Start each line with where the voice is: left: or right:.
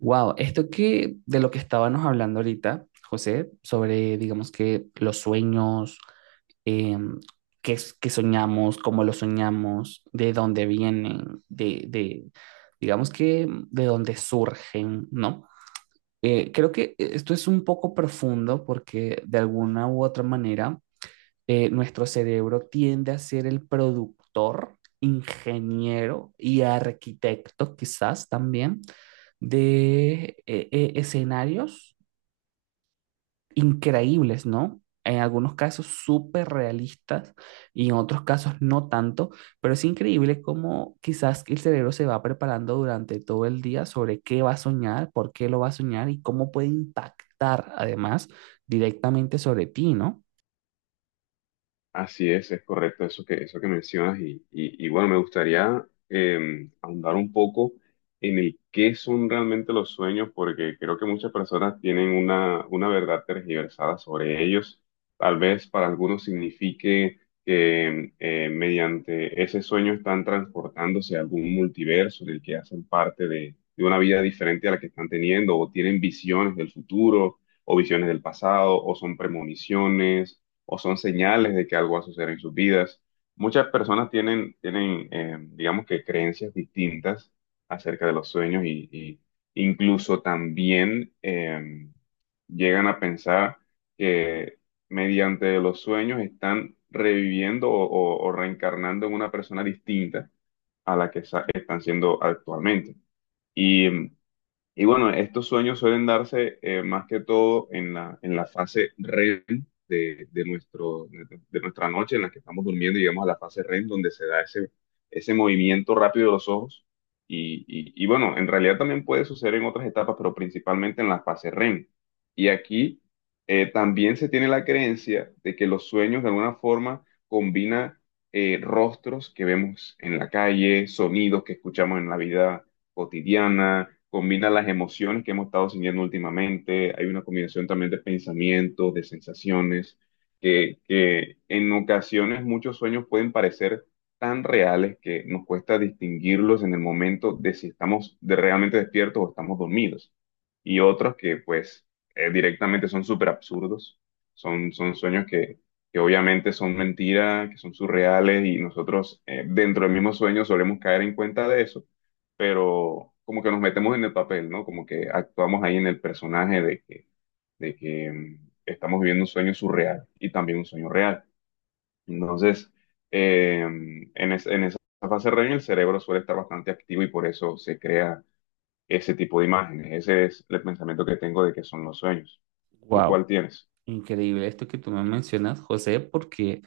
right: Wow, esto que de lo que estábamos hablando ahorita, José, sobre digamos que los sueños, em, qué, qué soñamos, cómo lo soñamos, de dónde vienen, de digamos que de dónde surgen, ¿no? Creo que esto es un poco profundo porque de alguna u otra manera nuestro cerebro tiende a ser el productor, ingeniero y arquitecto quizás también de escenarios increíbles, ¿no? En algunos casos súper realistas y en otros casos no tanto, pero es increíble cómo quizás el cerebro se va preparando durante todo el día sobre qué va a soñar, por qué lo va a soñar y cómo puede impactar además directamente sobre ti, ¿no?
left: Así es correcto eso eso que mencionas y bueno, me gustaría ahondar un poco en el qué son realmente los sueños, porque creo que muchas personas tienen una verdad tergiversada sobre ellos. Tal vez para algunos signifique que mediante ese sueño están transportándose a algún multiverso del que hacen parte de una vida diferente a la que están teniendo, o tienen visiones del futuro, o visiones del pasado, o son premoniciones o son señales de que algo va a suceder en sus vidas. Muchas personas tienen, digamos que creencias distintas acerca de los sueños y incluso también llegan a pensar que mediante los sueños están reviviendo o reencarnando en una persona distinta a la que sa- están siendo actualmente. Y em, y bueno, estos sueños suelen darse más que todo en la fase REM de nuestro, de nuestra noche en la que estamos durmiendo, y llegamos a la fase REM donde se da ese movimiento rápido de los ojos. Y bueno, en realidad también puede suceder en otras etapas, pero principalmente en la fase REM. Y aquí también se tiene la creencia de que los sueños de alguna forma combina rostros que vemos en la calle, sonidos que escuchamos en la vida cotidiana, combina las emociones que hemos estado sintiendo últimamente, hay una combinación también de pensamientos, de sensaciones, que en ocasiones muchos sueños pueden parecer tan reales que nos cuesta distinguirlos en el momento de si estamos de- realmente despiertos o estamos dormidos. Y otros que pues directamente son súper absurdos, son sueños que obviamente son mentiras, que son surreales y nosotros dentro del mismo sueño solemos caer en cuenta de eso, pero como que nos metemos en el papel, ¿no? Como que actuamos ahí en el personaje de que, estamos viviendo un sueño surreal y también un sueño real. Entonces, en esa fase REM el cerebro suele estar bastante activo y por eso se crea ese tipo de imágenes. Ese es el pensamiento que tengo de que son los sueños. ¿Tú
right: Wow.
left: cuál tienes?
right: Increíble esto que tú me mencionas, José, porque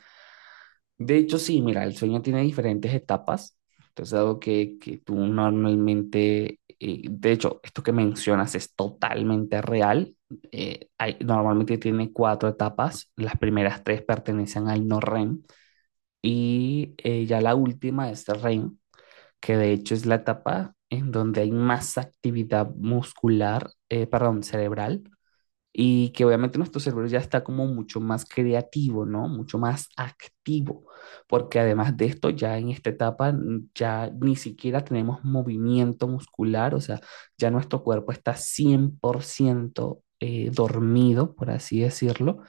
right: de hecho sí, mira, el sueño tiene diferentes etapas. Entonces, algo que tú normalmente, de hecho, esto que mencionas es totalmente real. Normalmente tiene cuatro etapas. Las primeras tres pertenecen al no REM y ya la última es el REM, que de hecho es la etapa en donde hay más actividad muscular, perdón, cerebral, y que obviamente nuestro cerebro ya está como mucho más creativo, ¿no? Mucho más activo, porque además de esto, ya en esta etapa ya ni siquiera tenemos movimiento muscular, o sea, ya nuestro cuerpo está 100% dormido, por así decirlo,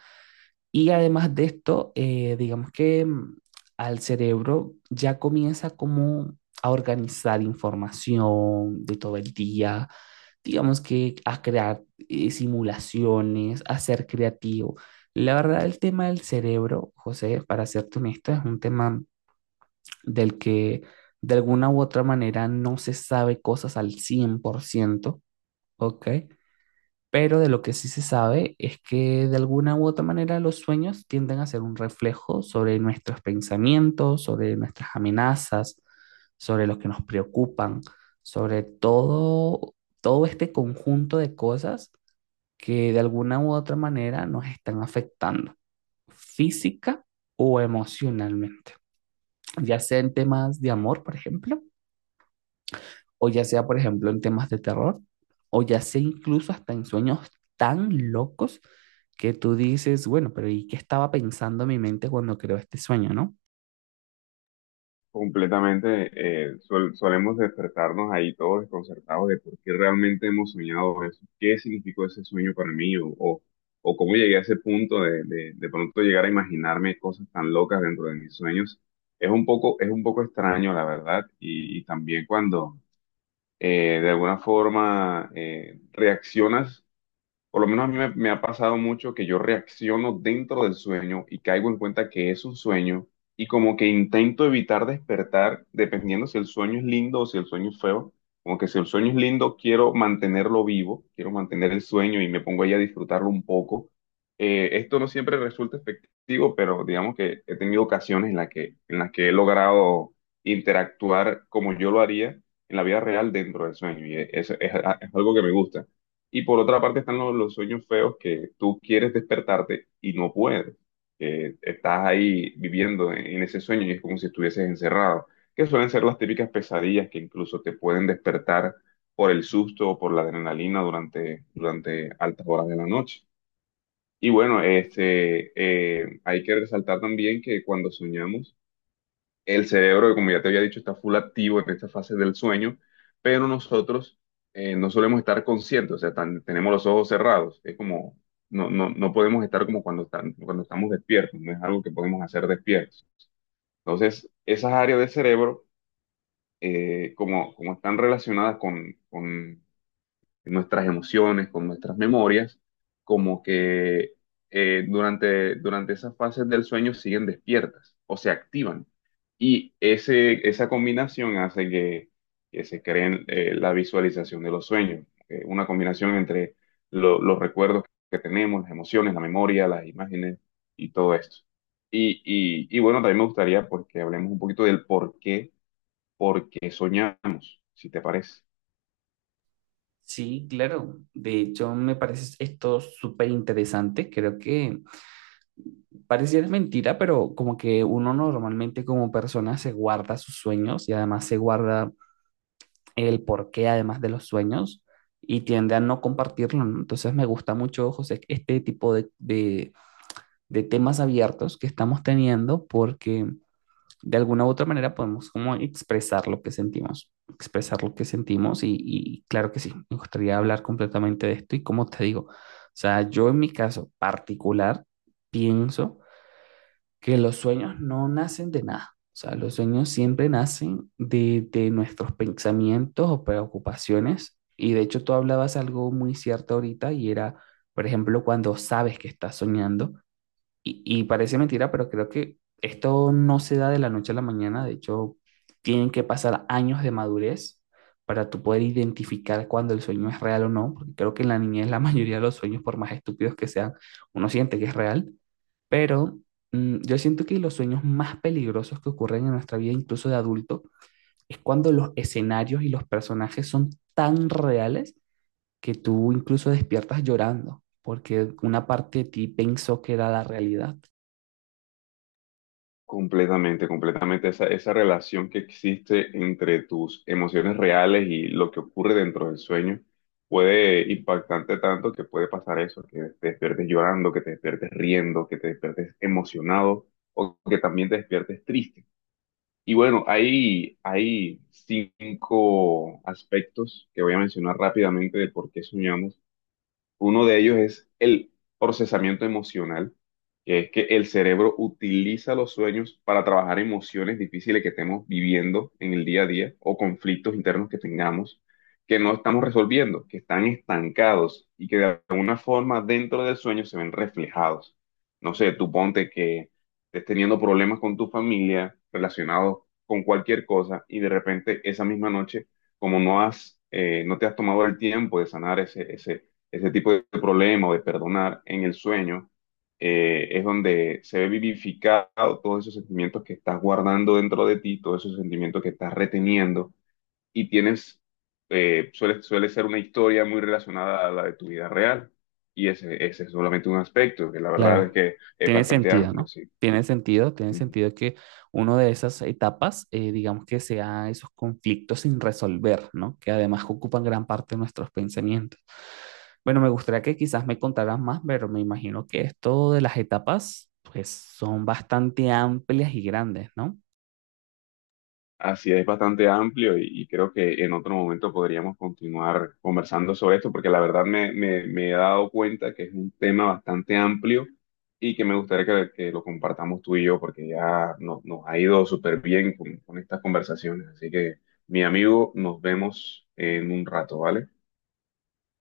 right: y además de esto, digamos que al cerebro ya comienza como a organizar información de todo el día, digamos que a crear simulaciones, a ser creativo. La verdad, el tema del cerebro, José, para serte honesto, es un tema del que de alguna u otra manera no se sabe cosas al cien por ciento. ¿Ok? Pero de lo que sí se sabe es que de alguna u otra manera los sueños tienden a ser un reflejo sobre nuestros pensamientos, sobre nuestras amenazas, sobre los que nos preocupan, sobre todo, todo este conjunto de cosas que de alguna u otra manera nos están afectando física o emocionalmente, ya sea en temas de amor, por ejemplo, o ya sea, por ejemplo, en temas de terror, o ya sea incluso hasta en sueños tan locos que tú dices, bueno, ¿pero y qué estaba pensando mi mente cuando creó este sueño, no?
left: Completamente, solemos despertarnos ahí todos desconcertados de por qué realmente hemos soñado eso, qué significó ese sueño para mí o cómo llegué a ese punto de pronto llegar a imaginarme cosas tan locas dentro de mis sueños. Es un poco extraño, la verdad, y también cuando de alguna forma reaccionas, por lo menos a mí me ha pasado mucho que yo reacciono dentro del sueño y caigo en cuenta que es un sueño, y como que intento evitar despertar dependiendo si el sueño es lindo o si el sueño es feo. Como que si el sueño es lindo, quiero mantenerlo vivo, quiero mantener el sueño y me pongo ahí a disfrutarlo un poco. Esto no siempre resulta efectivo, pero digamos que he tenido ocasiones en las que he logrado interactuar como yo lo haría en la vida real dentro del sueño, y es algo que me gusta. Y por otra parte están los sueños feos que tú quieres despertarte y no puedes, que estás ahí viviendo en ese sueño y es como si estuvieses encerrado, que suelen ser las típicas pesadillas que incluso te pueden despertar por el susto o por la adrenalina durante altas horas de la noche. Y bueno, hay que resaltar también que cuando soñamos, el cerebro, que como ya te había dicho, está full activo en esta fase del sueño, pero nosotros no solemos estar conscientes, o sea, tan- tenemos los ojos cerrados, es como, no podemos estar como cuando, están, cuando estamos despiertos, no es algo que podemos hacer despiertos. Entonces, esas áreas del cerebro, como están relacionadas con nuestras emociones, con nuestras memorias, como que durante esas fases del sueño siguen despiertas o se activan. Y esa combinación hace que se creen la visualización de los sueños, una combinación entre los recuerdos que tenemos, las emociones, la memoria, las imágenes y todo esto. Y bueno, también me gustaría porque hablemos un poquito del por qué soñamos, si te parece.
right: Sí, claro. De hecho, me parece esto súper interesante. Creo que pareciera mentira, pero como que uno normalmente como persona se guarda sus sueños y además se guarda el porqué además de los sueños y tiende a no compartirlo, ¿no? Entonces me gusta mucho, José, este tipo de temas abiertos que estamos teniendo porque de alguna u otra manera podemos como expresar lo que sentimos, expresar lo que sentimos y claro que sí, me gustaría hablar completamente de esto y como te digo, o sea, yo en mi caso particular pienso que los sueños no nacen de nada. O sea, los sueños siempre nacen de nuestros pensamientos o preocupaciones. Y de hecho tú hablabas algo muy cierto ahorita y era, por ejemplo, cuando sabes que estás soñando, y parece mentira, pero creo que esto no se da de la noche a la mañana. De hecho, tienen que pasar años de madurez para tú poder identificar cuando el sueño es real o no. Porque creo que en la niñez la mayoría de los sueños, por más estúpidos que sean, uno siente que es real. Pero yo siento que los sueños más peligrosos que ocurren en nuestra vida, incluso de adulto, es cuando los escenarios y los personajes son tan reales que tú incluso despiertas llorando, porque una parte de ti pensó que era la realidad.
left: Completamente, completamente. Esa relación que existe entre tus emociones reales y lo que ocurre dentro del sueño puede impactarte tanto que puede pasar eso, que te despiertes llorando, que te despiertes riendo, que te despiertes emocionado o que también te despiertes triste. Y bueno, hay 5 aspectos que voy a mencionar rápidamente de por qué soñamos. Uno de ellos es el procesamiento emocional, que es que el cerebro utiliza los sueños para trabajar emociones difíciles que estemos viviendo en el día a día o conflictos internos que tengamos, que no estamos resolviendo, que están estancados y que de alguna forma dentro del sueño se ven reflejados. No sé, tú ponte que estés teniendo problemas con tu familia relacionados con cualquier cosa, y de repente esa misma noche, como no has, no te has tomado el tiempo de sanar ese tipo de problema o de perdonar en el sueño, es donde se ve vivificado todos esos sentimientos que estás guardando dentro de ti, todos esos sentimientos que estás reteniendo y tienes, suele ser una historia muy relacionada a la de tu vida real. Y ese es solamente un aspecto, que la verdad es
right: Claro,
left: que es
right: tiene
left: bastante
right: sentido,
left: amplio,
right: ¿no?
left: sí.
right: Tiene sentido que una de esas etapas, digamos que sea esos conflictos sin resolver, ¿no? Que además ocupan gran parte de nuestros pensamientos. Bueno, me gustaría que quizás me contaras más, pero me imagino que esto de las etapas, pues son bastante amplias y grandes, ¿no?
left: Así es, bastante amplio, y creo que en otro momento podríamos continuar conversando sobre esto, porque la verdad me he dado cuenta que es un tema bastante amplio y que me gustaría que lo compartamos tú y yo, porque ya no- nos ha ido súper bien con estas conversaciones. Así que, mi amigo, nos vemos en un rato, ¿vale?